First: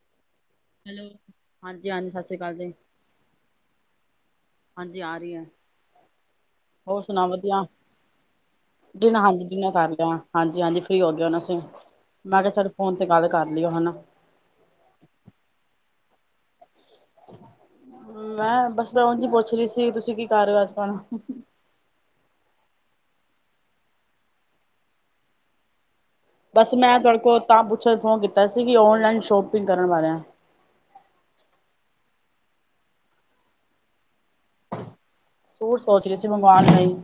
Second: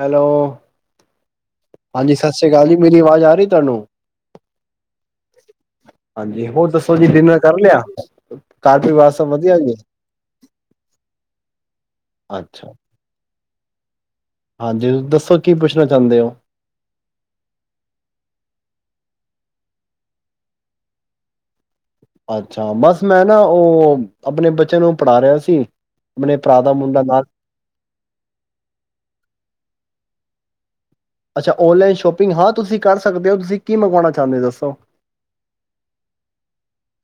Hello hello. ਹਾਂਜੀ ਸਤਿ ਸ੍ਰੀ ਅਕਾਲ ਜੀ ਮੇਰੀ ਅਵਾਜ਼ ਆ ਰਹੀ ਤੁਹਾਨੂੰ ਹਾਂਜੀ ਆ ਰਹੀ ਹੈ, ਹਾਂਜੀ ਦੱਸੋ ਹੋਰ ਜੀ ਸੁਣਾ ਡਿਨਰ ਕਰ ਵਧੀਆ ਲਿਆ ਘਰ ਪਰਿਵਾਰ ਡਿਨ ਸਭ ਹਾਂਜੀ ਵਧੀਆ ਡਿਨਰ ਜੀ ਕਰ ਲਿਆ ਹਾਂਜੀ- ਹਾਂਜੀ ਫਰੀ ਹੋ ਗਏ, ਹੁਣ ਅਸੀਂ ਮੈਂ ਕਿਹਾ ਅੱਛਾ ਫੋਨ ਤੇ ਗੱਲ ਕਰ ਲਈ ਉਹ ਹਨਾ। ਹਾਂਜੀ, ਦੱਸੋ ਕੀ ਪੁੱਛਣਾ? ਜਾਂਦੇ ਹੋ ਮੈਂ ਬਸ ਮੈਂ ਉਂਝ ਈ ਪੁੱਛ ਰਹੀ ਸੀ, ਤੁਸੀਂ ਕੀ ਕਰ ਰਹੇ ਓ ਅੱਜਕਲ? ਅੱਛਾ ਬਸ ਮੈਂ ਨਾ ਉਹ ਆਪਣੇ ਬੱਚੇ ਨੂੰ ਪੜ੍ਹਾ ਰਿਹਾ ਸੀ। ਆਪਣੇ ਭਰਾ ਦਾ ਬਸ ਮੈਂ ਮੁੰਡਾ ਤੁਹਾਡੇ ਨਾਲ ਕੋਲ ਤਾਂ ਪੁੱਛਣ ਫੋਨ ਕੀਤਾ ਸੀ ਕਿ ਓਨਲਾਈਨ ਸ਼ੋਪਿੰਗ ਕਰਨ ਵਾਲਿਆਂ ਅੱਛਾ, ਓਨਲਾਈਨ ਸ਼ੋਪਿੰਗ ਹਾਂ ਤੁਸੀਂ ਕਰ ਸਕਦੇ ਹੋ ਤੁਸੀਂ ਕੀ ਮੰਗਵਾਉਣਾ ਚਾਹੁੰਦੇ ਹੋ ਦੱਸੋ? ਸੂਟ ਸੋਚ ਰਹੀ ਸੀ ਮੰਗਵਾਉਣ ਲਈ।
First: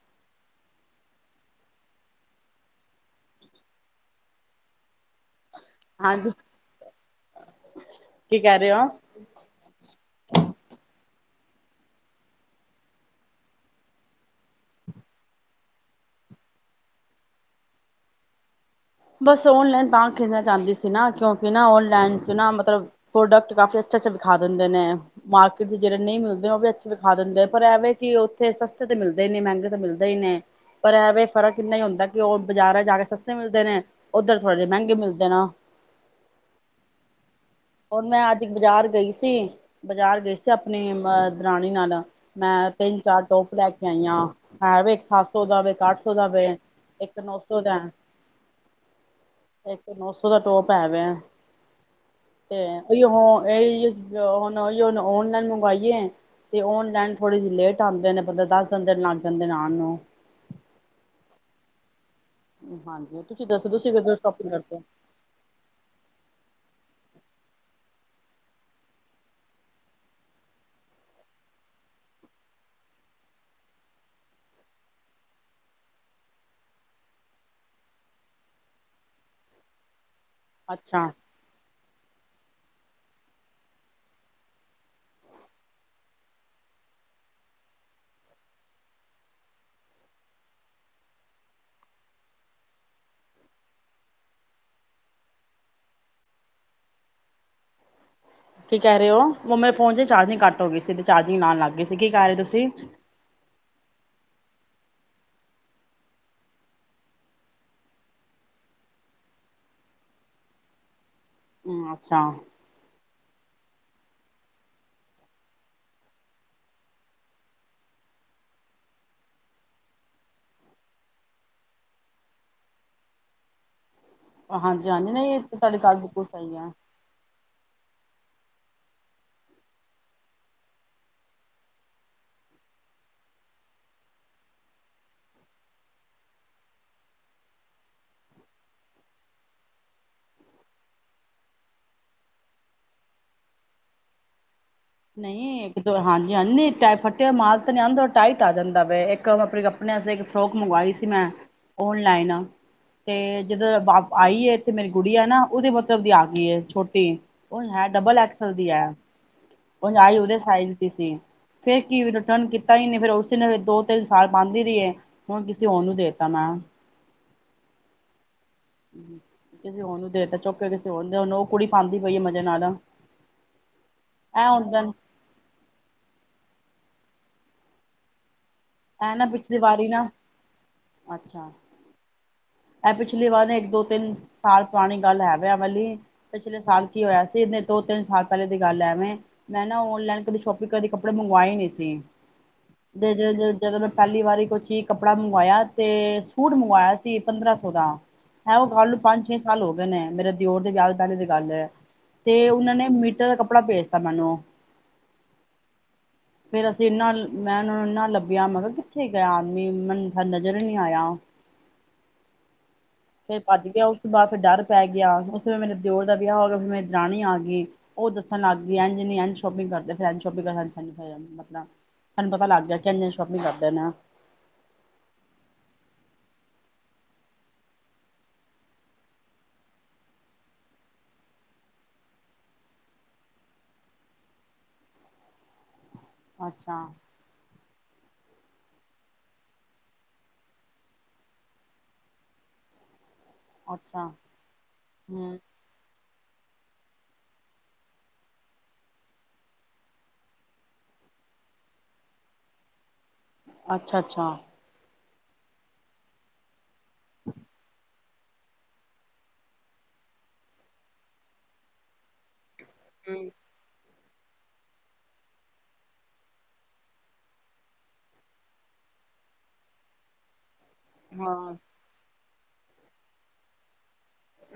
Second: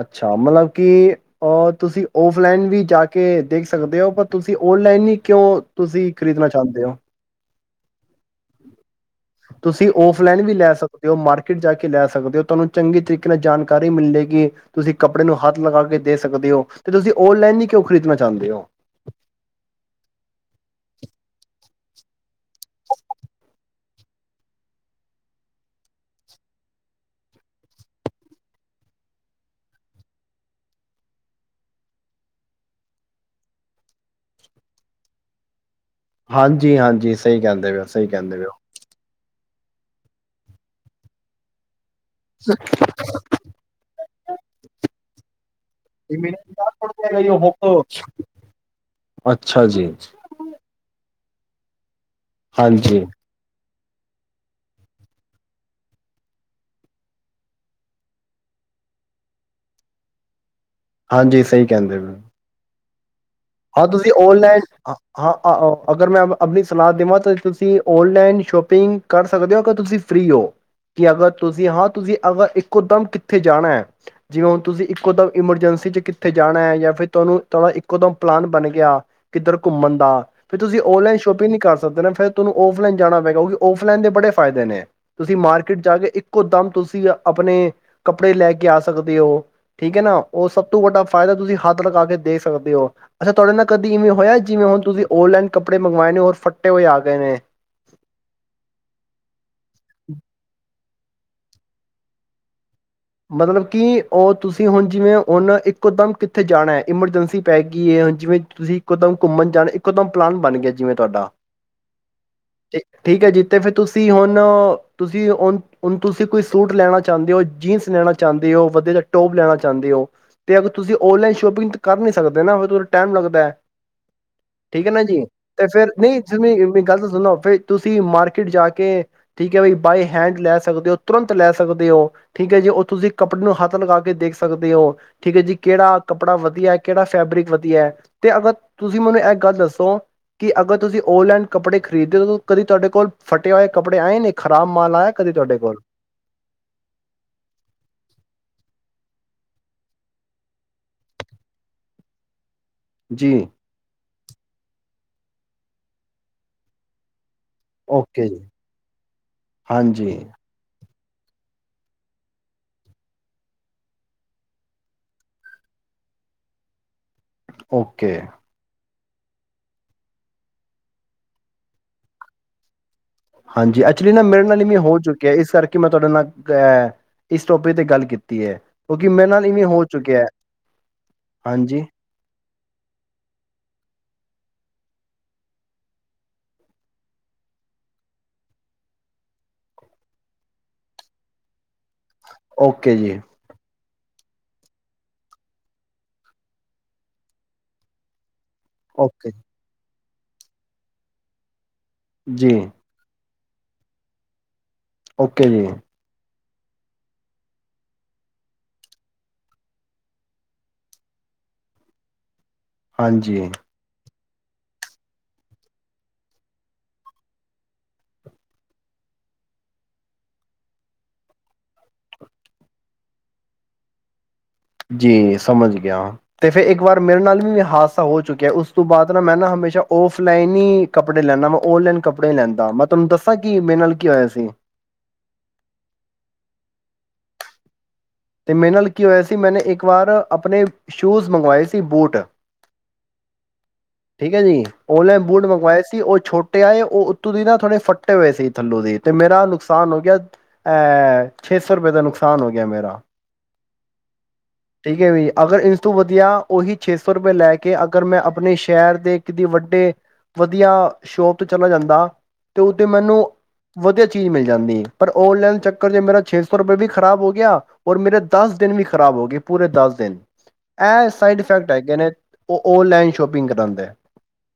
ਅੱਛਾ, ਮਤਲਬ ਕਿ ਅ ਤੁਸੀਂ ਔਫਲਾਈਨ ਵੀ ਜਾ ਕੇ ਦੇਖ ਸਕਦੇ ਹੋ ਪਰ ਤੁਸੀਂ ਔਨਲਾਈਨ ਹੀ ਕਿਉਂ ਤੁਸੀਂ ਹਾਂਜੀ ਖ਼ਰੀਦਣਾ ਚਾਹੁੰਦੇ ਹੋ। ਕੀ ਕਹਿ ਰਹੇ ਹੋ? ਤੁਸੀਂ ਔਫਲਾਈਨ ਵੀ ਲੈ ਸਕਦੇ। ਤੇ ਉਹ ਮਾਰਕੀਟ ਜਾ ਕੇ ਲੈ ਸਕਦੇ ਹੋ ਤੁਹਾਨੂੰ ਚੰਗੀ ਤਰੀਕੇ ਨਾਲ ਜਾਣਕਾਰੀ ਮਿਲੇਗੀ ਤੁਸੀਂ ਕੱਪੜੇ ਨੂੰ ਹੱਥ ਲਗਾ ਕੇ ਦੇ ਸਕਦੇ ਹੋ ਤੇ ਤੁਸੀਂ ਓਨਲਾਈਨ ਹੀ ਕਿਉਂ ਖਰੀਦਣਾ ਚਾਹੁੰਦੇ ਹੋ। ਬਸ ਓਨਲਾਈਨ ਤਾਂ ਖਰੀਦਣਾ ਚਾਹੁੰਦੀ ਸੀ ਨਾ ਕਿਉਂਕਿ ਨਾ ਓਨਲਾਈਨ ਚ ਨਾ ਮਤਲਬ ਪ੍ਰੋਡਕਟ ਕਾਫੀ ਅੱਛਾ-ਅੱਛਾ ਵਿਖਾ ਦਿੰਦੇ ਨੇ ਮਾਰਕੀਟ ਦੇ ਜਿਹੜੇ ਨਹੀਂ ਮਿਲਦੇ ਉਹ ਵੀ ਅੱਛੇ ਵਿਖਾ ਦਿੰਦੇ ਪਰ ਐਵੇ ਕਿ ਉੱਥੇ ਸਸਤੇ ਤੇ ਮਿਲਦੇ ਹੀ ਨੇ ਮਹਿੰਗੇ ਤਾਂ ਮਿਲਦੇ ਹੀ ਨੇ ਪਰ ਐਵੇਂ ਫ਼ਰਕ ਇੰਨਾ ਹੀ ਹੁੰਦਾ ਕਿ ਉਹ ਬਾਜ਼ਾਰਾਂ ਜਾ ਕੇ ਸਸਤੇ ਮਿਲਦੇ ਨੇ। ਉੱਧਰ ਥੋੜੇ ਜਿਹੇ ਮਹਿੰਗੇ ਮਿਲਦੇ ਨਾ। ਹਾਂਜੀ, ਹਾਂਜੀ ਸਹੀ ਕਹਿੰਦੇ ਪਓ, ਔਰ ਸਹੀ ਮੈਂ ਅੱਜ ਕਹਿੰਦੇ ਪਓ। ਬਾਜ਼ਾਰ ਗਈ ਸੀ ਬਾਜ਼ਾਰ ਗਏ ਸੀ ਆਪਣੀ ਅ, ਦਰਾਣੀ ਨਾਲ। ਮੈਂ ਤਿੰਨ ਚਾਰ ਟੋਪ ਲੈ ਕੇ ਆਈ ਆ, ਹੈ ਵੀ ਇੱਕ ਸੱਤ ਸੌ ਦਾ ਵ, ਇੱਕ ਅੱਠ ਸੌ ਦਾ ਵ, ਇੱਕ ਨੌ ਸੌ ਦਾ। ਹੋ ਅੱਛਾ ਇੱਕ ਜੀ ਨੌ ਸੌ ਦਾ ਟੋਪ ਹੈ ਪ ਹ ਤੇ ਹੀ ਹਾਂਜੀ ਹ ਹੀ ਹੁਣ ਉਹੀਨ ਓਨਲਾਈਨ ਮੰਗਵਾਈਏ ਤੇ ਓਨਲਾਈਨ ਥੋੜੀ ਜਿਹੀ ਲੇਟ ਆਉਂਦੇ ਨੇ ਬੰ ਦੱਸ ਦ ਦਿਨ ਲੱਗ ਜਾਂਦੇ ਨੇ ਆਉਣ ਨੂੰ। ਹਾਂਜੀ ਸਹੀ ਕਹਿੰਦੇ ਪਏ। ਹਾਂਜੀ। ਤੁਸੀਂ ਦੱਸੋ ਹਾਂ ਤੁਸੀਂ ਕਦੋਂ ਸ਼ੋਪਿੰਗ ਓਨਲਾਈਨ ਕਰਦੇ ਹੋ ਹਾਂ, ਅਗਰ ਮੈਂ ਆਪਣੀ ਸਲਾਹ ਦੇਵਾਂ ਤਾਂ ਤੁਸੀਂ ਔਨਲਾਈਨ ਸ਼ੋਪਿੰਗ ਕਰ ਸਕਦੇ ਹੋ ਅਗਰ ਤੁਸੀਂ ਫਰੀ ਹੋ ਕਿ ਅਗਰ ਤੁਸੀਂ ਹਾਂ ਤੁਸੀਂ ਅਗਰ ਇੱਕੋ ਦਮ ਕਿੱਥੇ ਜਾਣਾ ਹੈ ਜਿਵੇਂ ਹੁਣ ਤੁਸੀਂ ਇੱਕੋ ਦਮ ਇਮਰਜੈਂਸੀ 'ਚ ਕਿੱਥੇ ਜਾਣਾ ਹੈ ਜਾਂ ਫਿਰ ਤੁਹਾਨੂੰ ਤੁਹਾਡਾ ਇੱਕੋ ਦਮ ਪਲਾਨ ਬਣ ਗਿਆ ਕਿੱਧਰ ਘੁੰਮਣ ਦਾ। ਫਿਰ ਤੁਸੀਂ ਅੱਛਾ ਔਨਲਾਈਨ ਸ਼ੋਪਿੰਗ ਨਹੀਂ ਕਰ ਸਕਦੇ ਨੇ ਫਿਰ ਤੁਹਾਨੂੰ ਓਫਲਾਈਨ ਜਾਣਾ ਪੈ ਕਿਉਂਕਿ ਓਫਲਾਈਨ ਦੇ ਬੜੇ ਫ਼ਾਇਦੇ ਨੇ, ਤੁਸੀਂ ਮਾਰਕੀਟ ਜਾ ਕੇ ਇੱਕੋ ਦਮ ਤੁਸੀਂ ਆਪਣੇ ਕੱਪੜੇ ਲੈ ਕੇ ਆ ਸਕਦੇ ਹੋ ਠੀਕ ਹੈ, ਨਾ ਉਹ ਸਭ ਤੋਂ ਵੱਡਾ ਫਾਇਦਾ ਤੁਸੀਂ ਹੱਥ ਲਗਾ ਕੇ ਦੇ ਸਕਦੇ ਹੋ। ਅੱਛਾ, ਤੁਹਾਡੇ ਨਾਲ ਕਦੀ ਇਵੇਂ ਹੋਇਆ ਜਿਵੇਂ ਹੁਣ ਤੁਸੀਂ ਔਨਲਾਈਨ ਕੱਪੜੇ ਮੰਗਵਾਏ ਨੇ ਹੋਰ ਫੱਟੇ ਹੋਏ ਆ ਗਏ ਨੇ। ਕੀ ਕਹਿ ਰਹੇ ਹੋ? ਮੇਰੇ ਫੋਨ ਚ ਚਾਰਜਿੰਗ ਕੱ ਹੋ ਗਈ ਸੀ। ਚਾਦੀ ਲਉਣ ਲਗ ਗਈ ਸੀ ਕਹਿ ਰਹੇ ਤੁਸੀਂ? ਮਤਲਬ ਕਿ ਉਹ ਤੁਸੀਂ ਹੁਣ ਜਿਵੇਂ ਉਹਨ ਇੱਕੋਦਮ ਕਿੱਥੇ ਜਾਣਾ ਐਮਰਜੈਂਸੀ ਪੈ ਗਈ ਹੁਣ ਜਿਵੇਂ ਤੁਸੀਂ ਇੱਕੋਦਮ ਘੁੰਮਣ ਜਾਣਾ ਇੱਕੋਦਮ ਪਲਾਨ ਬਣ ਗਿਆ ਜਿਵੇਂ ਤੁਹਾਡਾ ਅੱਛਾ। ਠੀ ਠੀਕ ਹੈ ਜੀ ਤੇ ਫਿਰ ਤੁਸੀਂ ਹੁਣ ਤੁਸੀਂਣ ਤੁਸੀਂ ਕੋਈ ਸੂਟ ਲੈਣਾ ਚਾਹੁੰਦੇ ਹੋ ਜੀਨਸ ਲੈਣਾ ਚਾਹੁੰਦੇ ਓ, ਵਧੀਆ ਟੋਪ ਲੈਣਾ ਚਾਹੁੰਦੇ ਓ। ਅਗਰ ਤੁਸੀਂ ਓਨਲਾਈਨ ਸ਼ੋਪਿੰਗ ਕਰ ਨਹੀਂ ਸਕਦੇ ਨਾ ਫਿਰ ਟਾਈਮ ਲੱਗਦਾ ਐ। ਠੀਕ ਹਾਂਜੀ ਹੈ ਨਾ ਹਾਂਜੀ ਜੀ, ਨਹੀਂ ਤੇ ਤੁਹਾਡੀ ਫੇਰ ਗੱਲ ਨਹੀਂ ਬਿਲਕੁਲ ਸਹੀ ਹੈ ਤੁਂ ਗੱਲ ਤਾਂ ਸੁਣੋ ਫੇ ਤੁਸੀ ਮਾਰਕੀਟ ਜਾ ਕੇ ਠੀਕ ਹੈ ਬਈ ਬਾਏ ਹੈਂਡ ਲੈ ਸਕਦੇ ਹੋ ਤੁਰੰਤ ਲੈ ਸਕਦੇ ਹੋ ਠੀਕ ਹੈ ਜੀ ਤੁਸੀਂ ਕੱਪੜੇ ਨੂੰ ਹੱਥ ਲਗਾ ਕੇ ਦੇਖ ਸਕਦੇ ਹੋ ਠੀਕ ਹੈ ਜੀ ਕਿਹੜਾ ਕੱਪੜਾ ਵਧੀਆ ਹੈ ਕਿਹੜਾ ਫੈਬਰਿਕ ਵਧੀਆ ਹੈ ਤੇ ਅਗਰ ਤੁਸੀਂ ਮੈਨੂੰ ਇਹ ਗੱਲ ਦੱਸੋ ਕਿ ਅਗਰ ਤੁਸੀਂ ਓਨਲਾਈਨ ਕੱਪੜੇ ਖਰੀਦੇ ਹੋ ਕਦੀ ਤੁਹਾਡੇ ਕੋਲ ਫਟੇ ਹੋਏ ਕੱਪੜੇ ਆਏ ਨੇ ਖ਼ਰਾਬ ਮਾਲ ਆਇਆ ਕਦੇ ਤੁਹਾਡੇ ਨਹੀਂ ਕੋਲ ਇੱਕ ਦੋ ਹਾਂਜੀ ਹਾਂ ਨ ਟੈ ਫੱਟਿਆ ਮਾਲ ਨ ਟਾਈਟ ਆ ਜਾਂਦਾ ਵ ਇੱਕ ਆਪਣੇ ਆਸਤੇ ਇੱਕ ਫਰੋਕ ਮੰਗਵਾਈ ਸੀ ਮੈਂ ਓਨਲਾਈਨ ਤੇ ਜੀ ਜਦੋਂ ਫਾਕ ਆਈ ਤੇ ਮੇਰੀ ਗੁੜੀਆ ਹੈ ਨਾ ਉਹਦੇ ਮਤਲਬ ਦੀ ਆ ਗਈ ਹੈ ਛੋਟੀ ਉਹ ਹੈ ਡਬਲ ਓਕੇ ਜੀ ਐਕਸਲ ਦੀ ਹੈ ਉੰਜ ਹਾਂਜੀ ਆਈ ਉਹਦੇ ਸਾਈਜ਼ ਕੀ ਸੀ ਫਿਰ ਕੀ ਰਿਟਰਨ ਕੀਤਾ ਹੀ ਨਹੀਂ ਫਿਰ ਉਸ ਨੂ ਦੋ ਤਿੰਨ ਸਾਲ ਪਾਂਦੀ ਰਹੀਏ ਹੁਣ ਕਿਸੇ ਹੋਰ ਨੂੰ ਦੇਤਾ ਮੈਂ ਓਕੇ ਕਿਸੇ ਹੋਰ ਨੂੰ ਦੇਤਾ ਚੁੱਕ ਕੇ ਕਿਸੇ ਹੋਨ ਉਹ ਕੁੜੀ ਪਾਂਦੀ ਪਈ ਆ ਮਜ਼ੇ ਨਾਲ ਆ ਹਾਂਜੀ ਐਕਚੁਲੀ ਨਾ ਮੇਰੇ ਨਾਲ ਵੀ ਹੋ ਚੁੱਕਿਆ ਇਸ ਕਰਕੇ ਮੈਂ ਤੁਹਾਡੇ ਨਾਲ ਹੈ ਇਸ ਟੋਪਿਕ ਤੇ ਗੱਲ ਕੀਤੀ ਹੈ ਕਿਉਂਕਿ ਐ ਨਾ ਮੇਰੇ ਨਾਲ ਪਿਛਲੀ ਇਵੇਂ ਹੋ ਵਾਰੀ ਨਾ ਚੁੱਕਿਆ, ਅੱਛਾ ਹਾਂਜੀ ਇਹ ਪਿਛਲੀ ਵਾਰ ਇੱਕ ਦੋ ਤਿੰਨ ਸਾਲ ਪੁਰਾਣੀ ਗੱਲ ਹੈਵੇ ਇਹ ਵਾਲੀ ਪਿਛਲੇ ਸਾਲ ਕੀ ਹੋਇਆ ਸੀ ਦੋ ਤਿੰਨ ਸਾਲ ਪਹਿਲੇ ਦੀ ਗੱਲ ਐਵੇਂ ਮੈਂ ਨਾ ਆਨਲਾਈਨ ਕਦੀ ਸ਼ੋਪਿੰਗ ਕਦੇ ਕੱਪੜੇ ਮੰਗਵਾਏ ਨਹੀਂ ਸੀ ਓਕੇ [unintelligible] ਜੀ ਪਹਿਲੀ ਵਾਰੀ ਕੁਛ ਹੀ ਕੱਪੜਾ ਮੰਗਵਾਇਆ ਤੇ ਸੂਟ ਮੰਗਵਾਇਆ ਸੀ ਪੰਦਰਾਂ ਸੋ ਦਾ ਹੈਂ ਉਹ ਗਲ ਨੂੰ ਪੰਜ ਓਕੇ ਛੇ ਸਾਲ ਹੋ ਗਏ ਨੇ ਮੇਰੇ ਦਿਓਰ ਦੇ ਵਿਆਹ ਤੋ ਪਹਿਲੇ ਦੀ ਗੱਲ ਹੈ ਤੇ ਜੀ ਉਨਹਾ ਨੇ ਮੀਟਰ ਦ ਕੱ [inaudible] ਭੇਜਤਾ ਮੈਨੂੰ ਓਕੇ ਜੀ ਫੇਿਰ ਅਸੀਂ ਇਨਾ ਮੈਂ ਉਹਨਾਂ ਨੂੰ ਇਨਾ ਲੱਭਿਆ ਮੈਂ ਕਿਹਾ ਕਿੱਥੇ ਗਿਆ ਆਦਮੀ ਮੈਨੂੰ ਮ ਨਜ਼ਰ ਨਹੀਂ ਆਇਆ ਫੇਰ ਹਾਂਜੀ ਭੱਜ ਗਿਆ ਉਹ ਉਸ ਤੋਂ ਬਾਅਦ ਫਿਰ ਡਰ ਪੈ ਗਿਆ ਉਸ ਤੋਂ ਬਾਦ ਮੇਰੇ ਦਿਓਰ ਦਾ ਵਿਆਹ ਹੋ ਗਿਆ ਮੇਰੀ ਦਰਾਣੀ ਆ ਗਈ ਉਹ ਦੱਸਣ ਲੱਗ ਗਈ ਇਂਝ ਨੀ ਇਂਝ ਸ਼ੋਪਿੰਗ ਕਰਦੇ ਫਿਰ ਸ਼ੋਪਿੰਗ ਕਰ ਮਤਲਬ ਸਾਨੂੰ ਪਤਾ ਲੱਗ ਗਿਆ ਇੰਜ ਨਹੀ ਇੰਜ ਸ਼ੋਪਿੰਗ ਕਰਦੇ ਨੇ ਜੀ ਸਮਝ ਗਿਆ ਤੇ ਫਿਰ ਇੱਕ ਵਾਰ ਮੇਰੇ ਨਾਲ ਵੀ ਹਾਦਸਾ ਹੋ ਚੁੱਕਿਆ ਉਸ ਤੋਂ ਬਾਅਦ ਨਾ ਮੈਂ ਨਾ ਹਮੇਸ਼ਾ ਆਫਲਾਈਨ ਹੀ ਕੱਪੜੇ ਲੈਦਾ ਮੈਂ ਆਨਲਾਈਨ ਕੱਪੜੇ ਨਹੀ ਲੈਂਦਾ ਮੈਂ ਤੁਹਾਨੂੰ ਦੱਸਾਂ ਕਿ ਮੇਰੇ ਨਾਲ ਕੀ ਹੋਇਆ ਸੀ ਅੱਛਾ ਅਤੇ ਮੇਰੇ ਨਾਲ ਕੀ ਹੋਇਆ ਸੀ ਮੈਨੇ ਇੱਕ ਵਾਰ ਆਪਣੇ ਸ਼ੂਜ਼ ਮੰਗਵਾਏ ਸੀ ਬੂਟ ਅੱਛਾ ਠੀਕ ਹੈ ਜੀ ਆਨਲਾਈਨ ਹੂੰ ਬੂਟ ਮੰਗਵਾਏ ਸੀ ਉਹ ਛੋਟ ਤੇ ਆਏ ਉਹ ਉੱਤੋਂ ਦੀ ਨਾ ਥੋੜੇ ਫੱਟੇ ਹੋਏ ਸੀ ਥੱਲੋਂ ਦੀ ਤੇ ਮੇਰਾ ਨੁਕਸਾਨ ਹੋ ਗਿਆ ਅਹ ਛੇਸੌ ਰੁਪਏ ਦਾ ਨੁਕਸਾਨ ਹੋ ਗਿਆ ਮੇਰਾ ਅੱਛਾ-ਅੱਛਾ ਠੀਕ ਹੈ ਵੀ ਅਗਰ ਇਸ ਤੋਂ ਵਧੀਆ ਉਹੀ ਛੇ ਸੌ ਰੁਪਏ ਲੈ ਕੇ ਅਗਰ ਮੈਂ ਆਪਣੇ ਸ਼ਹਿਰ ਦੇ ਕਿਤੇ ਵੱਡੇ ਵਧੀਆ ਸ਼ੋਪ ਤੋਂ ਚਲਾ ਜਾਂਦਾ ਤੇ ਉਦੇ ਮੈਨੂੰ, ਵਧੀਆ ਜੂ ਤੇ ਈ ਮਿਲ ਜਾਂਦੀ ਹ ਪਰ ਆਨਲਾਈਨ ਚੱਕਰ ਚ ਮੇਰਾ ਸ਼ੇਸੂ ਵੀ ਖਰਾਬ ਹੋ ਗਿਆ ਔਰ ਮੇਰੇ ਦਸ ਦਿਨ ਵੀ ਖਰਾਬ ਹੋ ਗਏ ਪੂਰੇ ਦਸ ਦਿਨ ਇਹ ਸਾਈਡ ਹਾਂ ਇਫੈਕਟ ਹੈਗੇ ਨੇ। ਉਹ ਔਨਲਾਈਨ ਸ਼ੋਪਿੰਗ ਕਰਾਉਂਦਾ ਹੈ।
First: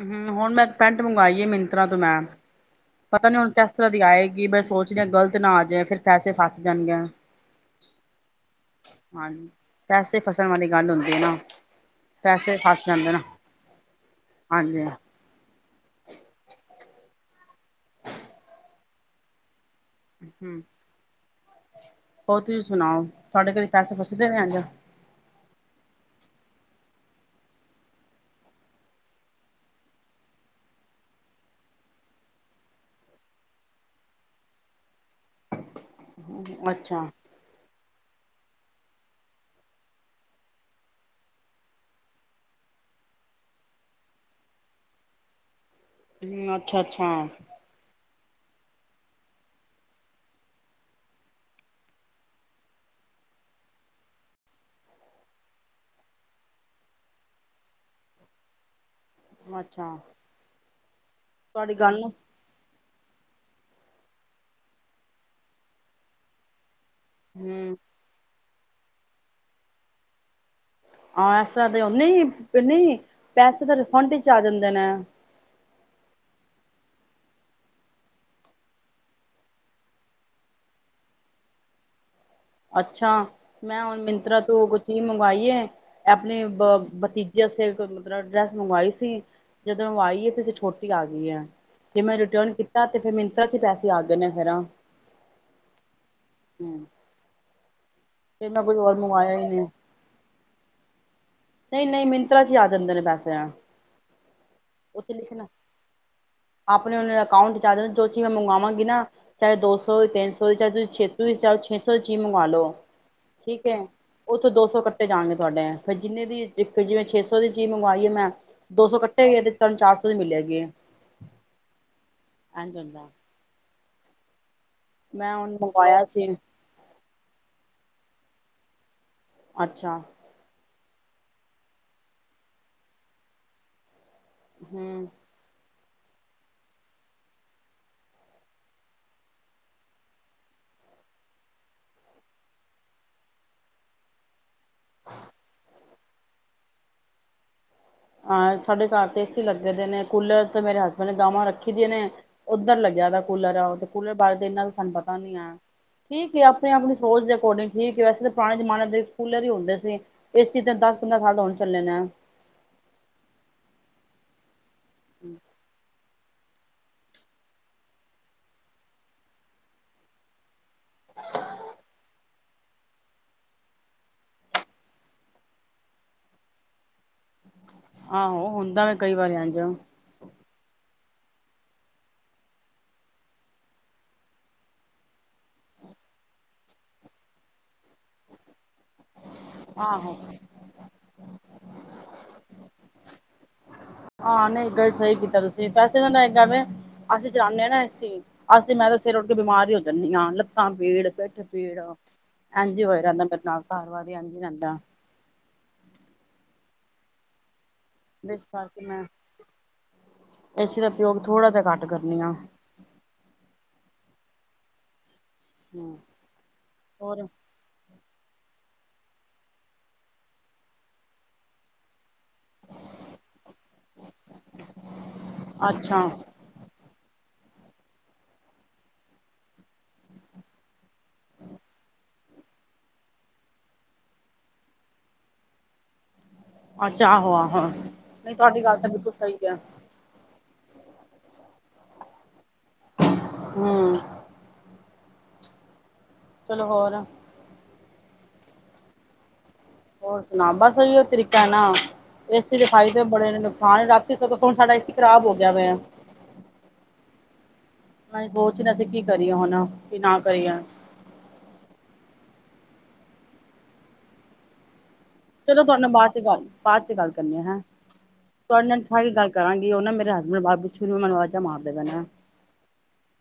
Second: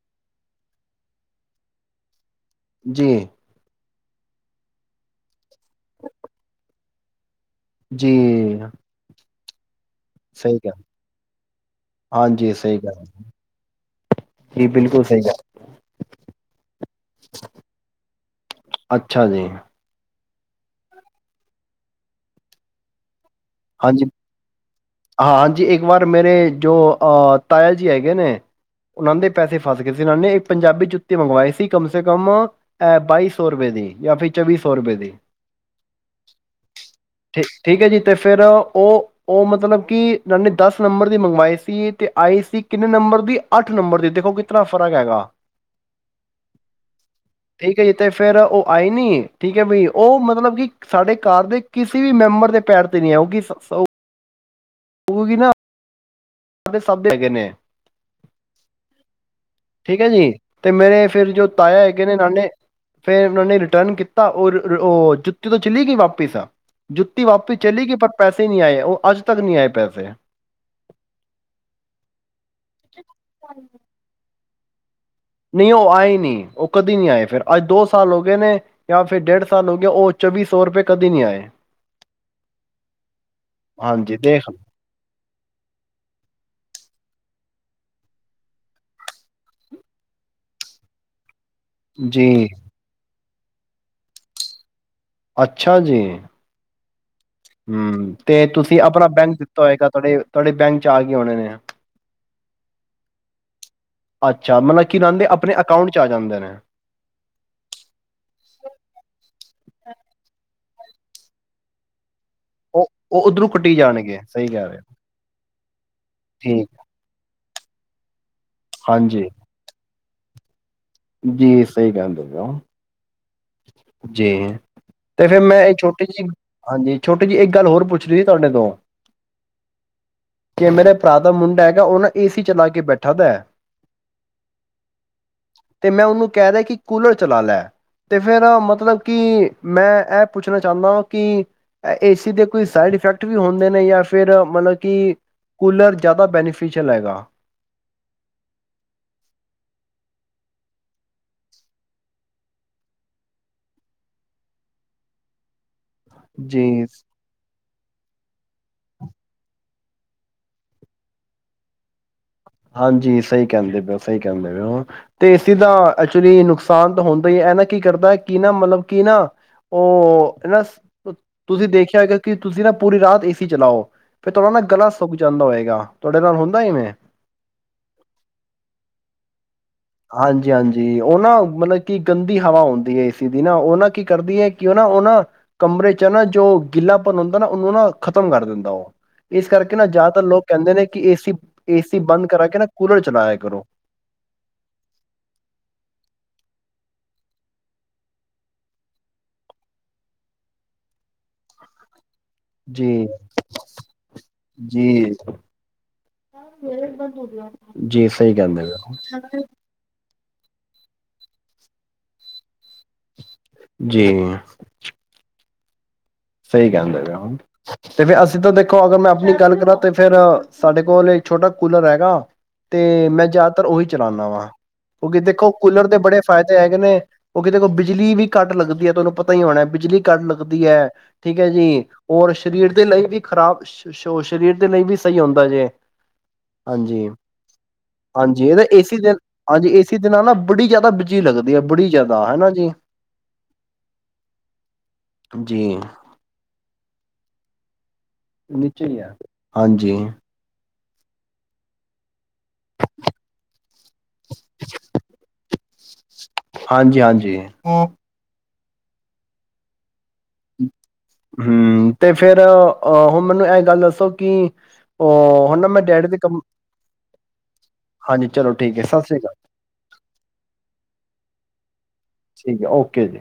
ਹਮ ਹੁਣ ਮੈਂ ਇੱਕ ਪੈਂਟ ਮੰਗਵਾਈ ਆ ਮਿੰਤਰਾਂ ਤੋਂ ਮੈਂ। ਪਤਾ ਜੀ ਨੀ ਹੁਣ ਕ ਕਿਸ ਤਰ੍ਹਾਂ ਦੀ ਆਏਗੀ। ਮੈਂ ਸੋਚਦੀ ਗ਼ਲਤ ਨਾ ਆ ਜਾਏ ਫਿਰ ਪੈਸੇ ਫਸ ਜਾਣਗੇ। ਜੀ। ਹਾਂਜੀ ਪੈਸੇ ਫਸਣ ਵਾਲੀ ਗੱਲ ਹੁੰਦੀ ਹੈ। ਨਾ ਹਾਂਜੀ ਪੈਸੇ ਸਹੀ ਫਸ ਗੱਲ ਜਾਂਦੇ ਨਾ। ਜੀ ਹਾਂਜੀ। ਬਿਲਕੁਲ ਸਹੀ ਗੱਲ ਅੱਛਾ ਜੀ। ਹਮ। ਹੋਰ ਤੁਸੀਂ ਸੁਣਾਓ। ਕਦੇ ਪੈਸੇ ਹਾਂਜੀ। ਫਸਦੇ ਨੇ ਇੰਝ ਹਾਂ ਹਾਂਜੀ। ਇੱਕ ਵਾਰ ਮੇਰੇ। ਜੋ ਤਾਇਆ ਜੀ ਹੈਗੇ ਨੇ। ਕ ਉਹਨਾਂ ਦੇ ਪੈਸੇ ਫਸ ਗਏ ਉਹਨਾਂ ਨੇ ਇੱਕ ਪੰਜਾਬੀ ਜੁੱਤੀ ਮੰਗਵਾਈ ਸੀ ਕਮ ਸੇ ਕਮ ਅਹ ਬਾਈ ਸੌ ਰੁਪਏ ਦੀ ਜਾਂ ਫਿਰ ਚੌਵੀ ਸੌ ਰੁਪਏ ਦੀ। ਅੱਛਾ ਠੀ ਠੀਕ ਹੈ। ਜੀ ਤੇ- ਫਿਰ ਉਹ ਮਤਲਬ ਕਿ ਦਸ ਨੰਬਰ ਦੀ ਮੰਗਵਾਏ ਸੀ ਤੇ ਆਈ ਸੀ ਕਿੰਨੇ ਨੰਬਰ ਦੀ ਅੱਠ ਨੰਬਰ ਦੇ ਦੇਖੋ ਕਿਤਨਾ ਫਰਕ ਹੈਗਾ ਹਮ ਅੱਛਾ, ਅੱਛਾ। ਫੇਿਰ ਉਹ ਆਈ ਨੀ। ਠੀਕ ਹੈ ਬ ਉਹ ਮਤਲਬ ਕਿ ਸਾਡੇ ਘਰ ਦੇ ਕਿਸੇ ਵੀ ਮੈਂਬਰ ਦੇ ਪੈਰ। ਨ ਆਉਗੀ ਸ ਹੋ ਗਈ ਨਾ ਹੈਗੇ ਨੇ ਅੱਛਾ ਠੀਕ ਹੈ ਜੀ। ਤੇ ਮੇਰੇ ਫਿਰ ਜੋ ਤੁਹਾਡੀ ਤਾਇਆ ਗੱਲ ਹੈਗੇ ਨੂੰ ਨੇ ਉਹ ਨੇ ਫੇਿਰ ਉਹ ਨੇ ਰਿਟਰਨ ਕੀਤਾ ਤਾਂ ਉਹ ਉਹ ਜੁੱਤੀ ਤੋਂ ਚਲੀ ਗਈ ਵਾਪਿਸ ਆ। ਜੁੱਤੀ ਵਾਪਸ ਹੂੰ ਚਲੇ ਗਈ ਪਰ ਪੈਸੇ ਪੈਸੇ ਨਹੀਂ ਆਏ ਉਹ ਅੱਜ ਤੱਕ ਨਹੀਂ ਆਏ ਪੈਸੇ। ਹਾਂ ਇਸ ਤਰ੍ਹਾਂ ਦੇ ਉਹ ਨਹੀਂ, ਨਹੀਂ ਪੈਸੇ ਤਾਂ ਰਿਫੰਡ ਆ ਜਾਂਦੇ ਨੇ। ਨਹੀਂ ਉਹ ਆਏ ਨਹੀਂ, ਉਹ ਕਦੇ ਨਹੀਂੀ ਆਏ ਫਿਰ ਅੱਜ ਦੋ ਸਾਲ ਹੋ ਗਏ ਨੇ ਜਾਂ ਫਿਰ ਡੇਢ ਸਾਲ ਹੋ ਗਏ ਉਹ ਚੌਵੀ ਸੌ ਰੁਪਏ ਕਦੇ ਨਹੀਂੀ ਆਏ। ਅੱਛਾ। ਮੈਂ ਹੁ ਹਾਂਜੀ ਮਿੰਤਰਾ ਦੇਖ ਤੋਂ ਕੁਛ ਹੀਜ਼ ਮੰਗਵਾਈ ਹੈ ਆਪਣੇ ਬਤੀ ਜੇ ਅਸੀਂ ਮਤਲਬ ਡਰੈਸ ਮੰਗਵਾਈ ਸੀ ਜਦੋਂਵਾਈ ਹੈ ਤੇ ਅ ਛੋਟੀ ਆ ਗਈ ਹੈ। ਜੇ ਮੈਂ ਜੀ ਰਿਟਰਨ ਕੀਤਾ ਤੇ ਫਿਰ ਮੈਨੂੰ ਚ ਪੈਸੇ ਆਗਏ ਨੇ ਫੇਿਰ। ਅੱਛਾ ਜੀ। [inaudible] ਹਮ ਤੇ ਫਿਰ ਮੈਂ ਕੁਝ ਤੁਸੀਂ ਹੋਰ ਆਪਣਾ ਬੈਂਕ ਮੰਗਵਾਇਆ ਹੀ ਦਿੱਤਾ ਨਹੀਂ ਹੋਏਗਾ। ਤੁਹਾਡੇ ਤੁਹਾਡੇ ਬੈਂਕ ਚ ਆ। ਗਏ ਹੋਣੇ ਨੇ ਨਹੀਂ, ਨਹੀਂ। ਮਿੰਤਰਾ ਚ ਹੀ ਆ ਜਾਂਦੇ ਨੇ ਪੈਸੇ। ਅੱਛਾ ਮਤਲਬ ਕੀ ਛੇਹ ਲਾਂਦੇ ਚਛੇ ਆਪਣੇ ਅਕਾਊਂਟ ਚ ਆ ਜਾਂਦੇ ਨੇ ਸੌ ਕੀ ਮੰਗਾ ਲਓ ਉਹ ਉਹ ਉੱਧਰੋਂ ਠੀਕ ਕੱਟੀ ਹ ਜਾਣਗੇ ਉਹ ਸਹੀ ਤੋਂ ਕਹਿ ਰਹੇ ਹੋ। ਦੋਸੋ ਕੱਟੇ ਜਾਣਗੇ ਤੁਹਾਡੇ ਚੀਜ਼ ਠੀਕ, ਜਿਵੇਂ ਸ਼ੇਸੋ ਦੀ ਉਹਦੀ ਚੀਜ਼ ਮੰਗਵਾਈਏ ਮੈਂ ਦੋ ਸੌ ਕੱਟੇ ਹਾਂਜੀ, ਹੋਏ ਤੇ ਤਿੰਨ ਚਾਰ ਸੌ ਮਿਲ ਜਾਵੇਗੀ ਜੀ ਸਹੀ ਕਹਿਣਦੇ ਪ ਹੁੰਦਾ ਹੋ ਜੀ ਤੇ ਫਿਰ ਹੁਣ ਮੈਂ ਇਹ ਮੰਗਵਾਇਆ ਛੋਟੀ ਜਿਹੀ ਸੀ ਹਾਂਜੀ ਛੋਟੀ ਜਿਹੀ ਇੱਕ ਗੱਲ ਹੋਰ ਪੁੱਛ ਸੀ ਤੁਹਾਡੇ ਤੋਂ ਅੱਛਾ ਜ ਮੇਰੇ ਭਰਾ ਦਾ ਮੁੰਡਾ ਹੈਗਾ ਉਹ ਨਾ ਏ ਸੀ ਚਲਾ ਕੇ ਬੈਠਾ ਦਾ ਹੈ ਹਮ ਤੇ ਮੈਂ ਉਹਨੂੰ ਕਹਿ ਦਾ ਕਿ ਕੂਲਰ ਚਲਾ ਲੈ ਤੇ ਫੇਰ ਮਤਲਬ ਕਿ ਮੈਂ ਇਹ ਪੁੱਛਣਾ ਚਾਹੁੰਦਾ ਕਿ ਏ ਸੀ ਦੇ ਕੋਈ ਸਾਈਡ ਇਫੈਕਟ ਵੀ ਹੁੰਦੇ ਨੇ ਜਾਂ ਫਿਰ ਮਤਲਬ ਕਿ ਕੂਲਰ ਜ਼ਿਆਦਾ ਬੈਨੀਫਿਸ਼ਅਲ ਹੈਗਾ ਹਾਂ ਸਾਡੇ ਘਰ ਤੇ ਇਸਏ ਸੀ ਲੱਗੇ ਦੇ ਨੇ ਕੂਲਰ ਤੇ ਮੇਰੇ ਹਸਬੈਂਡ ਨੇ ਗਾਵਾਂ ਰੱਖੀ ਦੀਆਂ ਨੇ ਉੱਧਰ ਲੱਗਿਆ ਦਾ ਕੂਲਰ ਆ ਉਹ ਤੇ ਕੂਲਰ ਬਾਰੇ ਇਨਾ ਦਾ ਸਾਨੂੰ ਪਤਾ ਨੀ ਆ ਠੀਕ ਏ ਆਪਣੀ ਜੀ ਆਪਣੀ ਸੋਚ ਦੇ ਅਕੋਡਿੰਗ ਠੀਕ ਵੈਸੇ ਤਾਂ ਪੁਰਾਣੇ ਜਮਾਨੇ ਦੇ ਕੂਲਰ ਹੀ ਹੁੰਦੇ ਸੀ ਇਸ ਚੀਜ਼ ਤੇ ਦਸ ਪੰਦਰਾਂ ਸਾਲ ਹੋਣ ਚੱਲੇ ਨੇ ਹਾਂਜੀ ਸਹੀ ਕਹਿੰਦੇ ਪ ਹੋ ਸਹੀ ਕਹਿੰਦੇ ਪ ਹੋ ਤੇ ਏਸੀ ਤਾਂ ਨੁਕਸਾਨ ਤਾਂ ਹੁੰਦਾ ਹੀ ਹੈ ਇਹਨਾਂ ਕੀ ਕਰਦਾ ਹੈ ਕਿ ਨਾ ਮਤਲਬ ਕੀ ਨਾ ਉਹ ਹਨ ਨਾ ਤੁਸੀਂ ਦੇਖਿਆ ਹੈਗਾ ਕਿ ਤੁਸੀਂ ਨਾ ਪੂਰੀ ਰਾਤ ਏਸੀ ਚਲਾਓ ਫਿਰ ਤੁਹਾਡਾ ਨਾ ਗਲਾ ਸੁੱਕ ਜਾਂਦਾ ਹੋਏਗਾ ਤੁਹਾਡੇ ਨਾਲ ਹੁੰਦਾ ਵੇਂ ਆਹੋ ਹੁੰਦਾ ਵ ਕਈ ਵਾਰੀ ਜਾ ਹਾਂਜੀ ਹਾਂਜੀ ਉਹਨਾਂ ਮਤਲਬ ਕਿ ਗੰਦੀ ਹਵਾ ਆਉਂਦੀ ਹ ਏਸੀ ਦੀ ਨਾ ਉਹਨਾਂ ਕੀ ਕਰਦੀ ਹੈ ਕਿਉਂ ਨਾ ਉਹਨਾਂ ਕਮਰੇ ਚ ਨਾ ਜੋ ਗਿੱਲਾ ਭਨ ਹੁੰਦਾ ਨਾ ਉਹਨੂੰ ਨਾ ਖਤਮ ਕਰ ਦਿੰਦਾ ਉਹ ਇਸ ਕਰਕੇ ਨਾ ਆਹੋ ਜ਼ਿਆਦਾਤਰ ਲੋਕ ਕਹਿੰਦੇ ਨੇ ਕਿ ਏਸੀ ਏਸੀ ਬੰਦ ਕਹਿੰਦਾ ਕੂਲਰ ਚਲਾਇਆ ਕਰੋ ਹਾਂ ਨਹੀਂ ਤਾਂ ਸਹੀ ਕੀਤਾ ਤੁਸੀਂ ਏਸੀ ਅਸੀਂ ਚਲਾਉਂਦੇ ਆ ਨਾ ਅਸੀਂ ਮੈਂ ਤਾਂ ਸਿਰ ਉੱਟ ਕੇ ਬਿਮਾਰ ਹੀ ਹੋ ਜਾਂਦੀ ਆ ਲੱਤਾਂ ਬੀੜ ਅਸੀਂ ਚਲਾਨੇ ਹਾਂ ਨਾ ਇਸ ਅਸੀ ਮੈਂ ਤਾਂ ਸਿਰ ਉੱਠ ਕੇ ਬਿਮਾਰ ਹੀ ਹੋ ਜਾਂਦੀ ਹਾਂ ਲੱਤਾਂ ਪੀੜ ਪਿੱਠ ਪੀੜ ਇਝ ਹੀ ਹੋ ਜੀ ਰਹਿੰਦਾ ਮੇਰੇ ਨਾਲ ਕਾਰ ਵਾਰ ਇਝ ਰਹਿੰਦਾ ਫੇਰ ਵਾ ਤੁਰਨਾ ਜੀ ਸਹੀ ਜਿਸ ਕਹਿੰਦੇ ਕਰਕੇ ਮੈਂ ਗ ਥੋੜ੍ਹਾ ਜਿਹਾ ਘੱਟ ਕਰਨੀ ਆ ਜੀ ਹਮ ਸਹੀ ਕਿਹਦੇ ਪਏ ਹੋ ਤੇ ਫੇਿਰ ਅਸੀਂ ਤਾਂ ਦੇਖੋ ਅਗਰ ਮੈਂ ਆਪਣੀ ਗੱਲ ਕਰਾਂ ਤੇ ਫੇਿਰ ਸਾਡੇ ਕੋਲ ਛੋਟਾ ਕੂਲਰ ਹੈਗਾ। ਤੇ ਮੈਂ ਜ਼ਿਆਦਾਤਰ ਉਹੀ ਚਲਾਉਦਾ ਵਾਂ ਕਿਉਂਕਿ ਦੇਖੋ ਕੂਲਰ ਦੇ ਅੱਛਾ, ਬੜੇ ਫ਼ਾਇਦੇ ਹੈਗੇ ਨੇ। ਉਹ ਕਿਤੇ ਕੋਲ ਬਿਜਲੀ ਵੀ ਘੱਟ ਲੱਗਦੀ ਹੈ। ਤੁਹਾਨੂੰ ਪਤਾ ਹੀ ਹੋਣਾ ਬਿਜਲੀ ਘੱਟ ਲੱਗਦੀ ਹੈ। ਠੀਕ ਹੈ। ਜੀ ਔਰ ਸਰੀਰ ਦੇ ਲਈ ਵੀ ਖ਼ਰਾਬ ਸਰੀਰ ਦੇ ਲਈ ਵੀ ਸਹੀ ਹੁੰਦਾ ਜੇ ਹਾਂਜੀ ਅੱਛਾ ਆਹੋ ਆਹੋ। ਨਹੀਂ ਹਾਂਜੀ ਤੁਹਾਡੀ ਇਹਦੇ ਗੱਲ ਏ ਤਾਂ ਬਿਲਕੁਲ ਦਿਨ ਸਹੀ ਹੈ। ਹਾਂਜੀ ਏਸੀ ਦਿਨਾਂ ਨਾ ਬੜੀ ਜ਼ਿਆਦਾ ਤਾਂ ਬੀਜੀ ਲੱਗਦੀ ਹੈ। ਬੜੀ ਜ਼ਿਆਦਾ ਹਨਾ ਜੀ ਹਮ ਜੀ ਚਲੋ ਹੋਰ ਨੀਚੇ ਆ ਹਾਂਜੀ ਸਹੀ ਉਹ ਤਰੀਕਾ ਹੈ। ਨਾ ਏਸੀ ਦੇ ਫਾਇਦੇ ਬੜੇ ਨੁਕਸਾਨ ਰਾਤੀ ਸਗੋ ਹੁਣ ਸਾਡਾ ਏ ਸੀ ਖਰਾਬ ਹੋ ਗਿਆ ਹੋਇ ਹਾਂਜੀ ਹਾਂਜੀ ਕੁਛ ਨਾ ਅਸੀਂ ਕੀ ਕਰੀਏ ਹੁਣ ਕੀ ਨਾ ਕਰੀਏ। ਹਮ ਤੇ ਫੇਰ ਅਹ ਹੁਣ ਮੈਨੂੰ ਇਹ ਗੱਲ ਦੱਸੋ ਕਿ ਉਹ ਹੁਣ ਚਲੋ ਨਾ ਤੁਹਾਡੇ ਮੈਂ ਨਾਲ ਡੈਡੀ ਬਾਅਦ ਦੇ ਚ ਕੰਮ ਗੱਲ ਬ ਬਾਦ ਚ ਗੱਲ ਕਰਨੀੇ ਆ ਹੈਂ। ਹਾਂਜੀ ਚਲੋ ਤੁਹਾਡੇ ਠੀਕ ਨਾਲ ਹੈ, ਸਤਿ ਸਾਰੀ ਸ੍ਰੀ ਗੱਲ ਅਕਾਲ, ਕਰਾਂਗੀ ਉਹ ਨਾ ਮੇਰੇ ਹਸਬੈਂਡ ਬਾਰ ਸ਼ੁਰੂ ਮੈਨੂੰ ਮਾਰਦੇ ਨਾ ਠੀਕ ਹੈ ਓਕੇ ਜੀ।